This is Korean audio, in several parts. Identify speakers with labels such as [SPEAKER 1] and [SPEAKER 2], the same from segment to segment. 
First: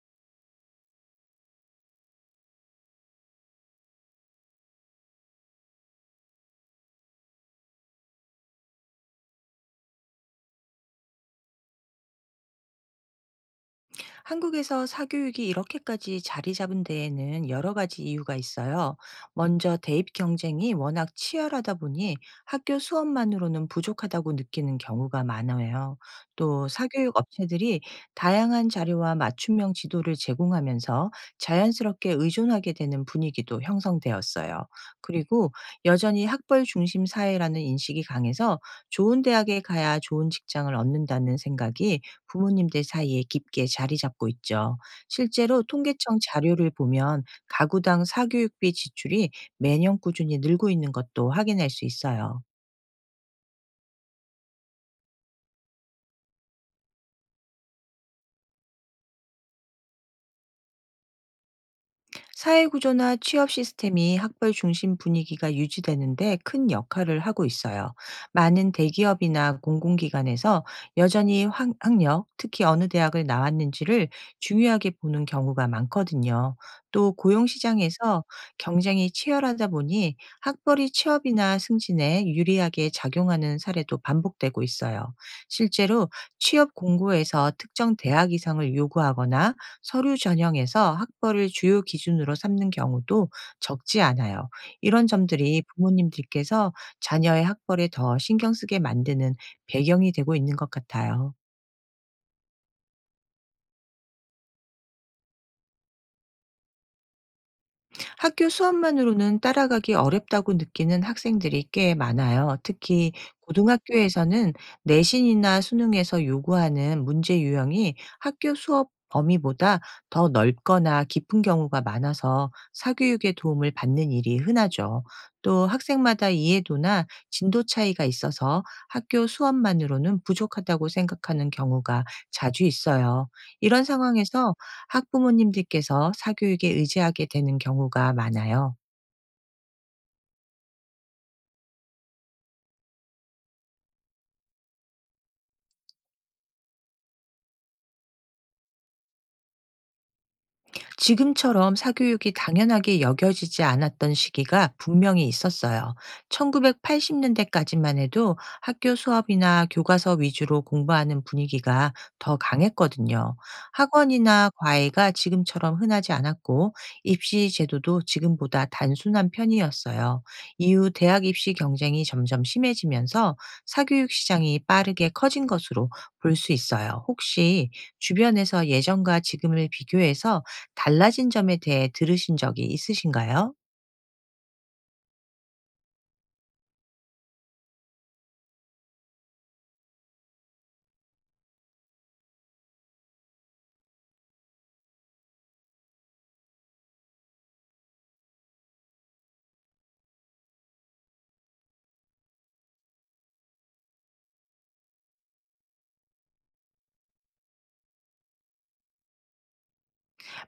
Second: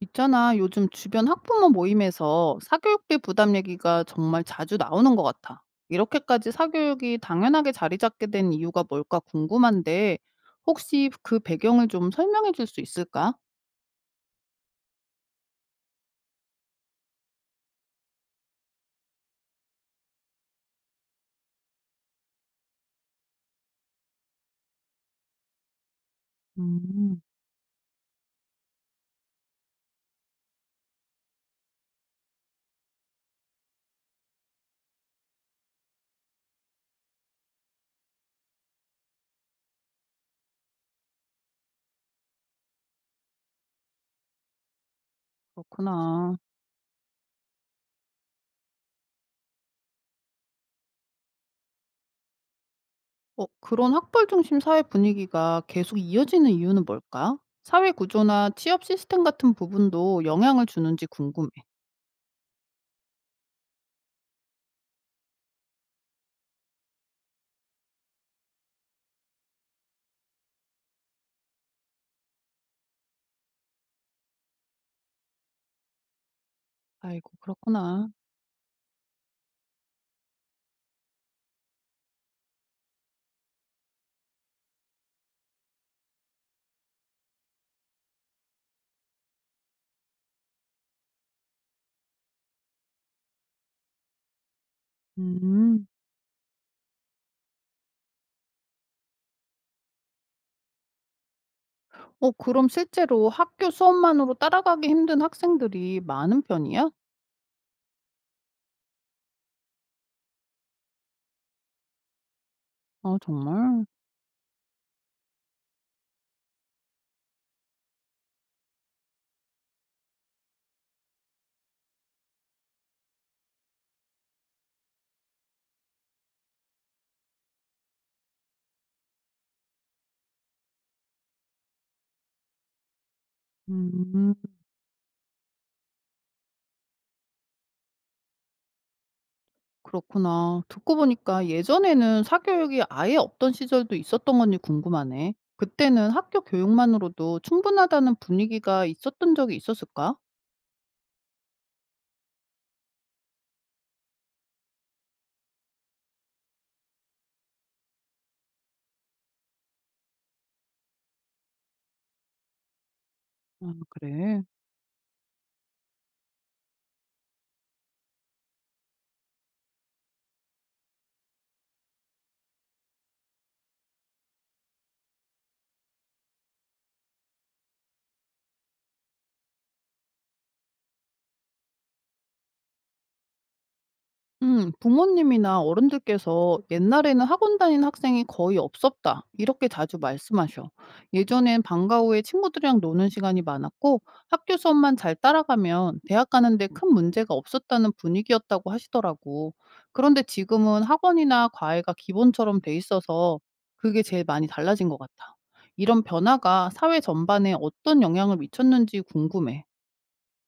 [SPEAKER 1] 있잖아, 요즘 주변 학부모 모임에서 사교육비 부담 얘기가 정말 자주 나오는 것 같아. 이렇게까지 사교육이 당연하게 자리 잡게 된 이유가 뭘까 궁금한데, 혹시 그 배경을 좀 설명해 줄 수 있을까?
[SPEAKER 2] 한국에서 사교육이 이렇게까지 자리 잡은 데에는 여러 가지 이유가 있어요. 먼저 대입 경쟁이 워낙 치열하다 보니 학교 수업만으로는 부족하다고 느끼는 경우가 많아요. 또 사교육
[SPEAKER 1] 음,
[SPEAKER 2] 업체들이 다양한 자료와 맞춤형 지도를 제공하면서 자연스럽게 의존하게 되는 분위기도 형성되었어요. 그리고 여전히 학벌 중심 사회라는 인식이 강해서 좋은 대학에 가야 좋은 직장을 얻는다는 생각이 부모님들 사이에 깊게 자리 잡고 있죠. 실제로 통계청
[SPEAKER 1] 그렇구나.
[SPEAKER 2] 자료를 보면 가구당 사교육비 지출이 매년 꾸준히 늘고 있는 것도 확인할 수 있어요.
[SPEAKER 1] 그런 학벌 중심 사회 분위기가 계속 이어지는 이유는 뭘까? 사회 구조나 취업 시스템 같은 부분도 영향을 주는지 궁금해.
[SPEAKER 2] 사회구조나 취업 시스템이 학벌 중심 분위기가 유지되는데 큰 역할을 하고 있어요. 많은 대기업이나 공공기관에서 여전히 학력, 특히 어느 대학을 나왔는지를 중요하게 보는 경우가 많거든요. 또
[SPEAKER 1] 아이고, 그렇구나.
[SPEAKER 2] 고용시장에서 경쟁이 치열하다 보니 학벌이 취업이나 승진에 유리하게 작용하는 사례도 반복되고 있어요. 실제로 취업 공고에서 특정 대학 이상을 요구하거나 서류 전형에서 학벌을 주요 기준으로 삼는 경우도 적지 않아요. 이런 점들이
[SPEAKER 1] 음.
[SPEAKER 2] 부모님들께서 자녀의 학벌에 더 신경 쓰게 만드는 배경이 되고 있는 것 같아요.
[SPEAKER 1] 그럼 실제로 학교 수업만으로 따라가기 힘든 학생들이 많은 편이야?
[SPEAKER 2] 학교 수업만으로는 따라가기 어렵다고 느끼는 학생들이 꽤 많아요. 특히
[SPEAKER 1] 아 정말?
[SPEAKER 2] 고등학교에서는 내신이나 수능에서 요구하는 문제 유형이 학교 수업 범위보다 더 넓거나 깊은 경우가 많아서 사교육의 도움을 받는 일이 흔하죠. 또 학생마다 이해도나 진도 차이가 있어서 학교 수업만으로는 부족하다고 생각하는 경우가 자주 있어요. 이런
[SPEAKER 1] 음
[SPEAKER 2] 상황에서 학부모님들께서 사교육에 의지하게 되는 경우가 많아요.
[SPEAKER 1] 그렇구나. 듣고 보니까 예전에는 사교육이 아예 없던 시절도 있었던 건지 궁금하네. 그때는 학교 교육만으로도 충분하다는 분위기가 있었던 적이 있었을까?
[SPEAKER 2] 지금처럼 사교육이 당연하게 여겨지지 않았던 시기가 분명히 있었어요. 1980년대까지만 해도 학교 수업이나 교과서 위주로 공부하는 분위기가 더 강했거든요.
[SPEAKER 1] 아 그래.
[SPEAKER 2] 학원이나 과외가 지금처럼 흔하지 않았고 입시 제도도 지금보다 단순한 편이었어요. 이후 대학 입시 경쟁이 점점 심해지면서 사교육 시장이 빠르게 커진 것으로 볼 수 있어요. 혹시 주변에서 예전과 지금을 비교해서 달라진 점에 대해 들으신 적이 있으신가요?
[SPEAKER 1] 부모님이나 어른들께서 옛날에는 학원 다닌 학생이 거의 없었다. 이렇게 자주 말씀하셔. 예전엔 방과 후에 친구들이랑 노는 시간이 많았고 학교 수업만 잘 따라가면 대학 가는데 큰 문제가 없었다는 분위기였다고 하시더라고. 그런데 지금은 학원이나 과외가 기본처럼 돼 있어서 그게 제일 많이 달라진 것 같아. 이런 변화가 사회 전반에 어떤 영향을 미쳤는지 궁금해.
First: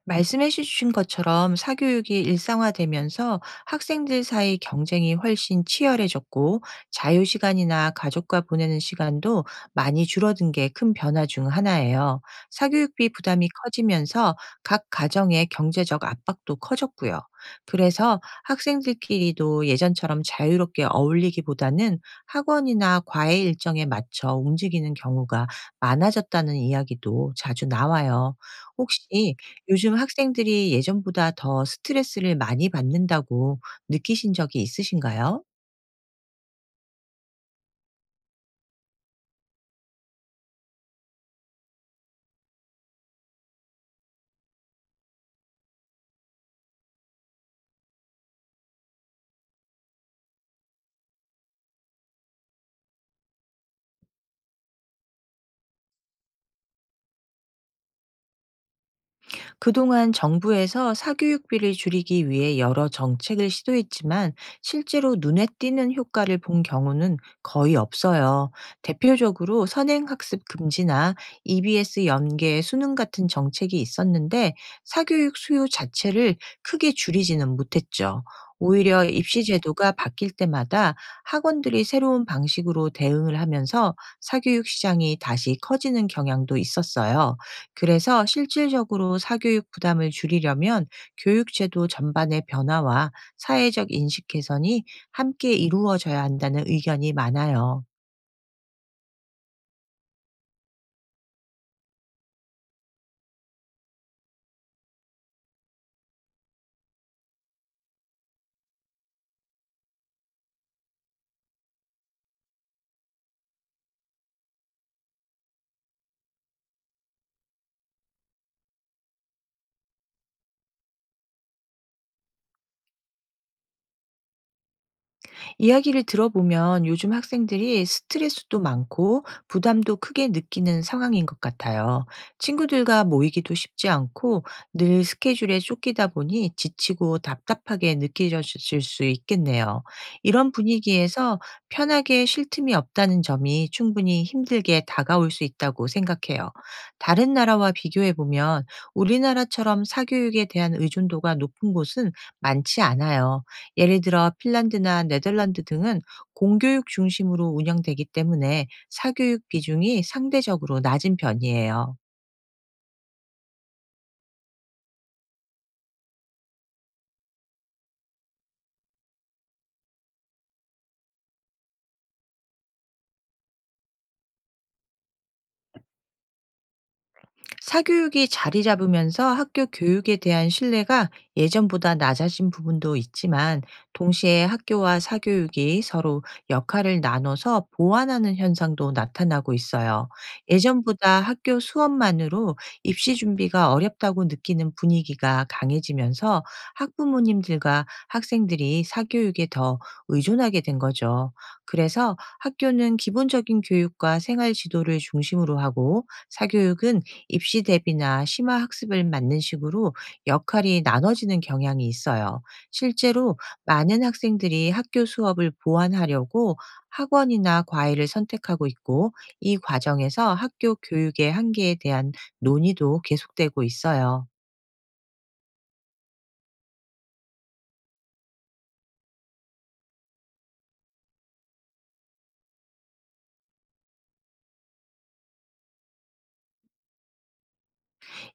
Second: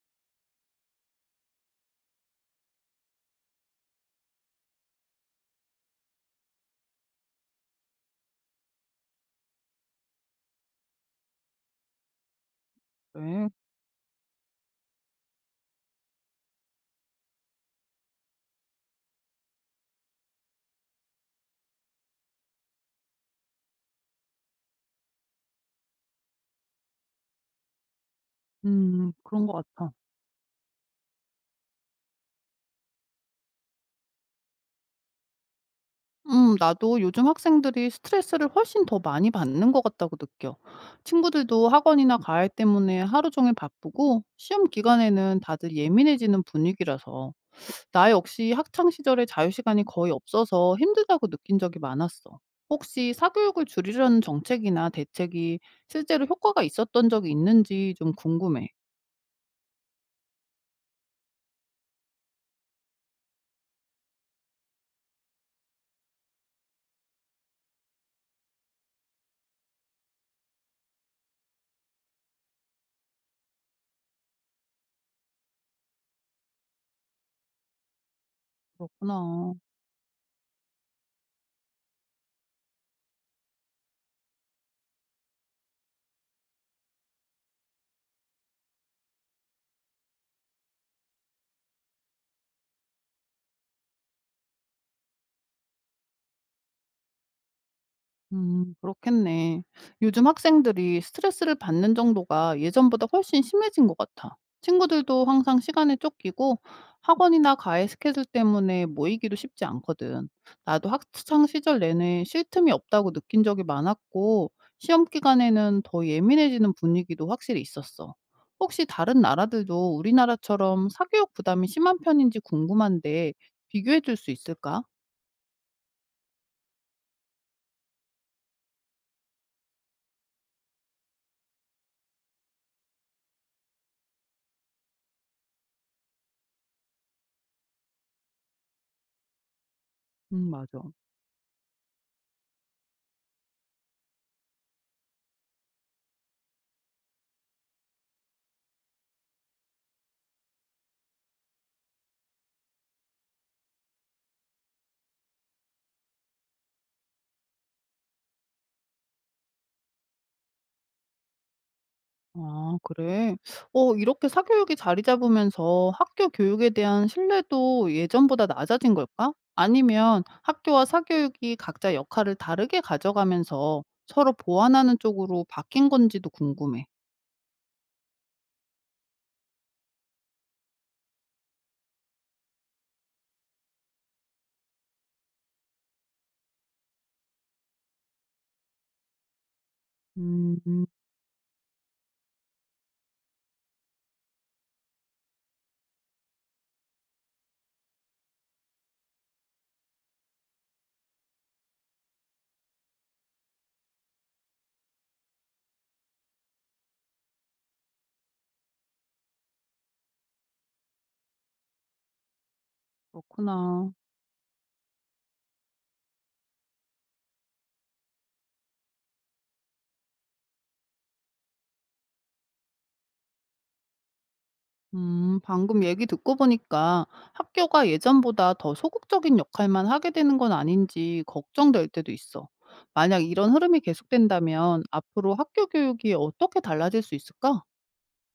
[SPEAKER 2] 말씀해 주신 것처럼 사교육이 일상화되면서 학생들 사이 경쟁이 훨씬 치열해졌고 자유시간이나 가족과 보내는 시간도 많이 줄어든 게 큰 변화 중 하나예요. 사교육비
[SPEAKER 1] 네.
[SPEAKER 2] 부담이 커지면서 각 가정의 경제적 압박도 커졌고요. 그래서 학생들끼리도 예전처럼 자유롭게 어울리기보다는 학원이나 과외 일정에 맞춰 움직이는 경우가 많아졌다는 이야기도 자주 나와요. 혹시
[SPEAKER 1] 그런 것 같아.
[SPEAKER 2] 요즘 학생들이 예전보다 더 스트레스를 많이 받는다고 느끼신 적이 있으신가요?
[SPEAKER 1] 나도 요즘 학생들이 스트레스를 훨씬 더 많이 받는 것 같다고 느껴. 친구들도 학원이나 과외 때문에 하루 종일 바쁘고, 시험 기간에는 다들 예민해지는 분위기라서, 나 역시 학창 시절에 자유시간이 거의 없어서 힘들다고 느낀 적이 많았어. 혹시 사교육을 줄이려는 정책이나 대책이 실제로 효과가 있었던 적이 있는지 좀 궁금해.
[SPEAKER 2] 그동안 정부에서 사교육비를 줄이기 위해 여러 정책을 시도했지만 실제로 눈에 띄는 효과를 본 경우는 거의 없어요. 대표적으로 선행학습 금지나 EBS 연계 수능 같은 정책이 있었는데 사교육 수요 자체를 크게 줄이지는 못했죠. 오히려 입시
[SPEAKER 1] 그렇구나.
[SPEAKER 2] 제도가 바뀔 때마다 학원들이 새로운 방식으로 대응을 하면서 사교육 시장이 다시 커지는 경향도 있었어요. 그래서 실질적으로 사교육 부담을 줄이려면 교육제도 전반의 변화와 사회적 인식 개선이 함께 이루어져야 한다는 의견이 많아요.
[SPEAKER 1] 그렇겠네. 요즘 학생들이 스트레스를 받는 정도가 예전보다 훨씬 심해진 것 같아. 친구들도 항상 시간에 쫓기고 학원이나 과외 스케줄 때문에 모이기도 쉽지 않거든. 나도 학창 시절 내내 쉴 틈이 없다고 느낀 적이 많았고 시험 기간에는 더 예민해지는 분위기도 확실히 있었어. 혹시 다른 나라들도 우리나라처럼 사교육 부담이 심한 편인지 궁금한데 비교해 줄 수 있을까?
[SPEAKER 2] 이야기를 들어보면 요즘 학생들이 스트레스도 많고 부담도 크게 느끼는 상황인 것 같아요. 친구들과 모이기도 쉽지 않고 늘 스케줄에 쫓기다 보니 지치고 답답하게 느껴질 수 있겠네요. 이런
[SPEAKER 1] 맞아.
[SPEAKER 2] 분위기에서 편하게 쉴 틈이 없다는 점이 충분히 힘들게 다가올 수 있다고 생각해요. 다른 나라와 비교해보면 우리나라처럼 사교육에 대한 의존도가 높은 곳은 많지 않아요. 예를 들어 핀란드나 네덜란드 등은 공교육 중심으로 운영되기 때문에 사교육 비중이 상대적으로 낮은 편이에요.
[SPEAKER 1] 아 그래? 이렇게 사교육이 자리 잡으면서 학교 교육에 대한 신뢰도 예전보다 낮아진 걸까? 아니면 학교와 사교육이 각자 역할을 다르게 가져가면서 서로 보완하는 쪽으로 바뀐 건지도 궁금해.
[SPEAKER 2] 사교육이 자리 잡으면서 학교 교육에 대한 신뢰가 예전보다 낮아진 부분도 있지만 동시에 학교와 사교육이 서로 역할을 나눠서 보완하는 현상도 나타나고 있어요.
[SPEAKER 1] 음,
[SPEAKER 2] 예전보다 학교 수업만으로 입시 준비가 어렵다고 느끼는 분위기가 강해지면서 학부모님들과 학생들이 사교육에 더 의존하게 된 거죠. 그래서 학교는 기본적인 교육과 생활 지도를 중심으로 하고 사교육은 입시 대비나 심화 학습을 맞는 식으로 역할이 나눠지는 경향이 있어요. 실제로
[SPEAKER 1] 그렇구나.
[SPEAKER 2] 많은 학생들이 학교 수업을 보완하려고 학원이나 과외를 선택하고 있고 이 과정에서 학교 교육의 한계에 대한 논의도 계속되고 있어요.
[SPEAKER 1] 방금 얘기 듣고 보니까 학교가 예전보다 더 소극적인 역할만 하게 되는 건 아닌지 걱정될 때도 있어. 만약 이런 흐름이 계속된다면 앞으로 학교 교육이 어떻게 달라질 수 있을까?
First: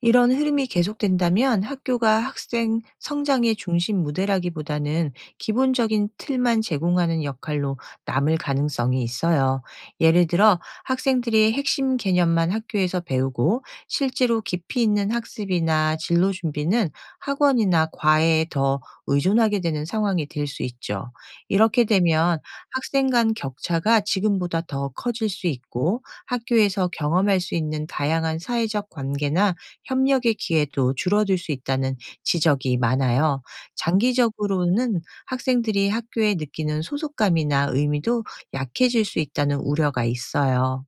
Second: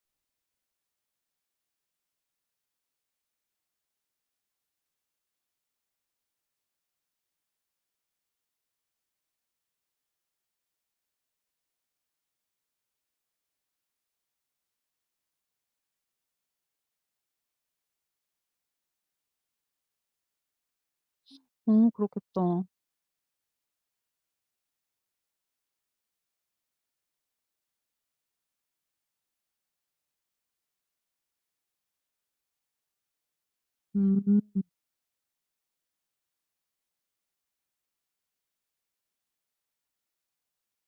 [SPEAKER 2] 이런 흐름이 계속된다면 학교가 학생 성장의 중심 무대라기보다는 기본적인 틀만 제공하는 역할로 남을 가능성이 있어요. 예를 들어 학생들이 핵심 개념만 학교에서 배우고 실제로 깊이 있는 학습이나 진로 준비는 학원이나 과외에 더 의존하게 되는 상황이 될 수 있죠. 이렇게 되면
[SPEAKER 1] 그렇겠다.
[SPEAKER 2] 학생 간 격차가 지금보다 더 커질 수 있고 학교에서 경험할 수 있는 다양한 사회적 관계나 협력의 기회도 줄어들 수 있다는 지적이 많아요.
[SPEAKER 1] 음.
[SPEAKER 2] 장기적으로는 학생들이 학교에 느끼는 소속감이나 의미도 약해질 수 있다는 우려가 있어요.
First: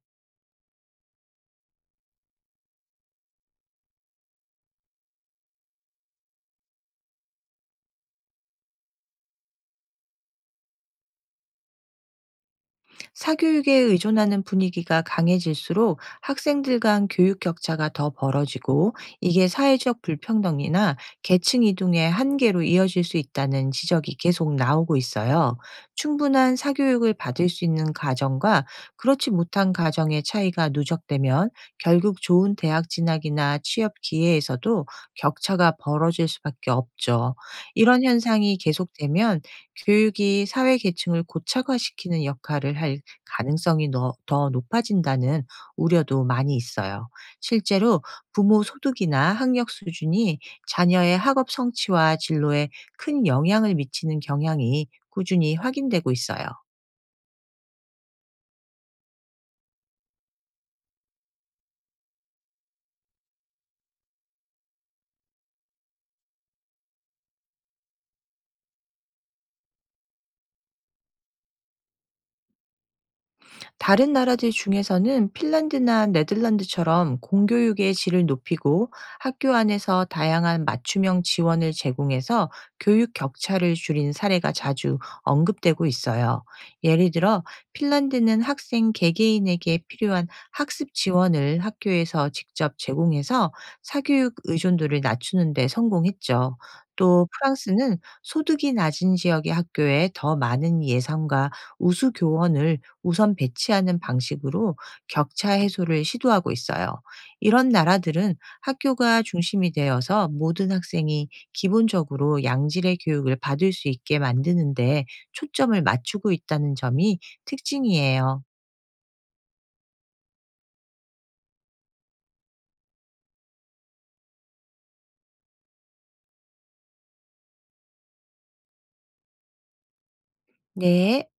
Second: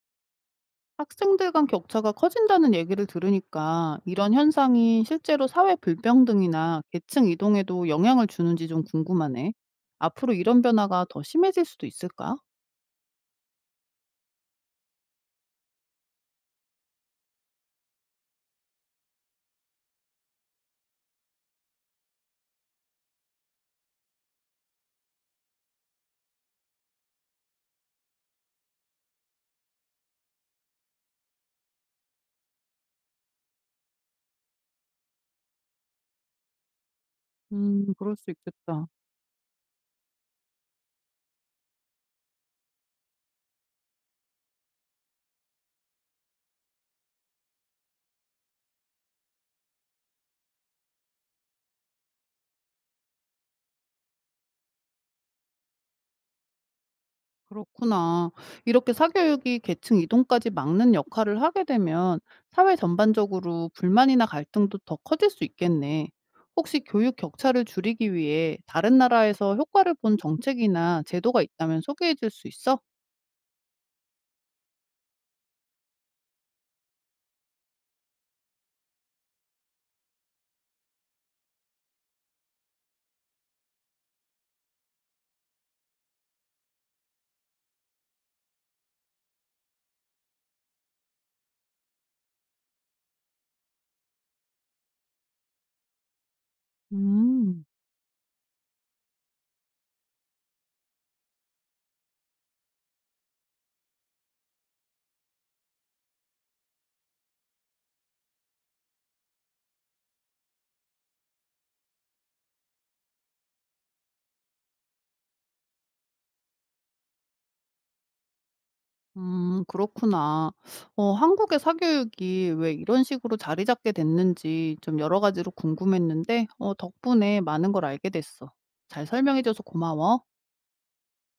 [SPEAKER 1] 학생들 간 격차가 커진다는 얘기를 들으니까 이런 현상이 실제로 사회 불평등이나 계층 이동에도 영향을 주는지 좀 궁금하네. 앞으로 이런 변화가 더 심해질 수도 있을까?
[SPEAKER 2] 사교육에 의존하는 분위기가 강해질수록 학생들 간 교육 격차가 더 벌어지고 이게 사회적 불평등이나 계층 이동의 한계로 이어질 수 있다는 지적이 계속 나오고 있어요. 충분한 사교육을 받을 수 있는 가정과 그렇지 못한 가정의 차이가 누적되면 결국 좋은 대학 진학이나 취업 기회에서도 격차가 벌어질 수밖에 없죠. 이런
[SPEAKER 1] 그럴 수
[SPEAKER 2] 현상이
[SPEAKER 1] 있겠다.
[SPEAKER 2] 계속되면 교육이 사회 계층을 고착화시키는 역할을 할 가능성이 더 높아진다는 우려도 많이 있어요. 실제로 부모 소득이나 학력 수준이 자녀의 학업 성취와 진로에 큰 영향을 미치는 경향이 꾸준히 확인되고 있어요.
[SPEAKER 1] 그렇구나. 이렇게 사교육이 계층 이동까지 막는 역할을 하게 되면 사회 전반적으로 불만이나 갈등도 더 커질 수 있겠네. 혹시 교육 격차를 줄이기 위해 다른 나라에서 효과를 본 정책이나 제도가 있다면 소개해 줄 수 있어?
[SPEAKER 2] 다른 나라들 중에서는 핀란드나 네덜란드처럼 공교육의 질을 높이고 학교 안에서 다양한 맞춤형 지원을 제공해서 교육 격차를 줄인 사례가 자주 언급되고 있어요. 예를 들어 핀란드는 학생 개개인에게 필요한 학습 지원을 학교에서 직접 제공해서 사교육 의존도를 낮추는 데 성공했죠. 또
[SPEAKER 1] 음,
[SPEAKER 2] 프랑스는 소득이 낮은 지역의 학교에 더 많은 예산과 우수 교원을 우선 배치하는 방식으로 격차 해소를 시도하고 있어요. 이런 나라들은 학교가 중심이 되어서 모든 학생이 기본적으로 양질의 교육을 받을 수 있게 만드는데 초점을 맞추고 있다는 점이 특징이에요.
[SPEAKER 1] 그렇구나. 한국의 사교육이 왜 이런 식으로 자리 잡게 됐는지 좀 여러 가지로 궁금했는데, 덕분에 많은 걸 알게 됐어. 잘 설명해줘서 고마워.
[SPEAKER 2] 네.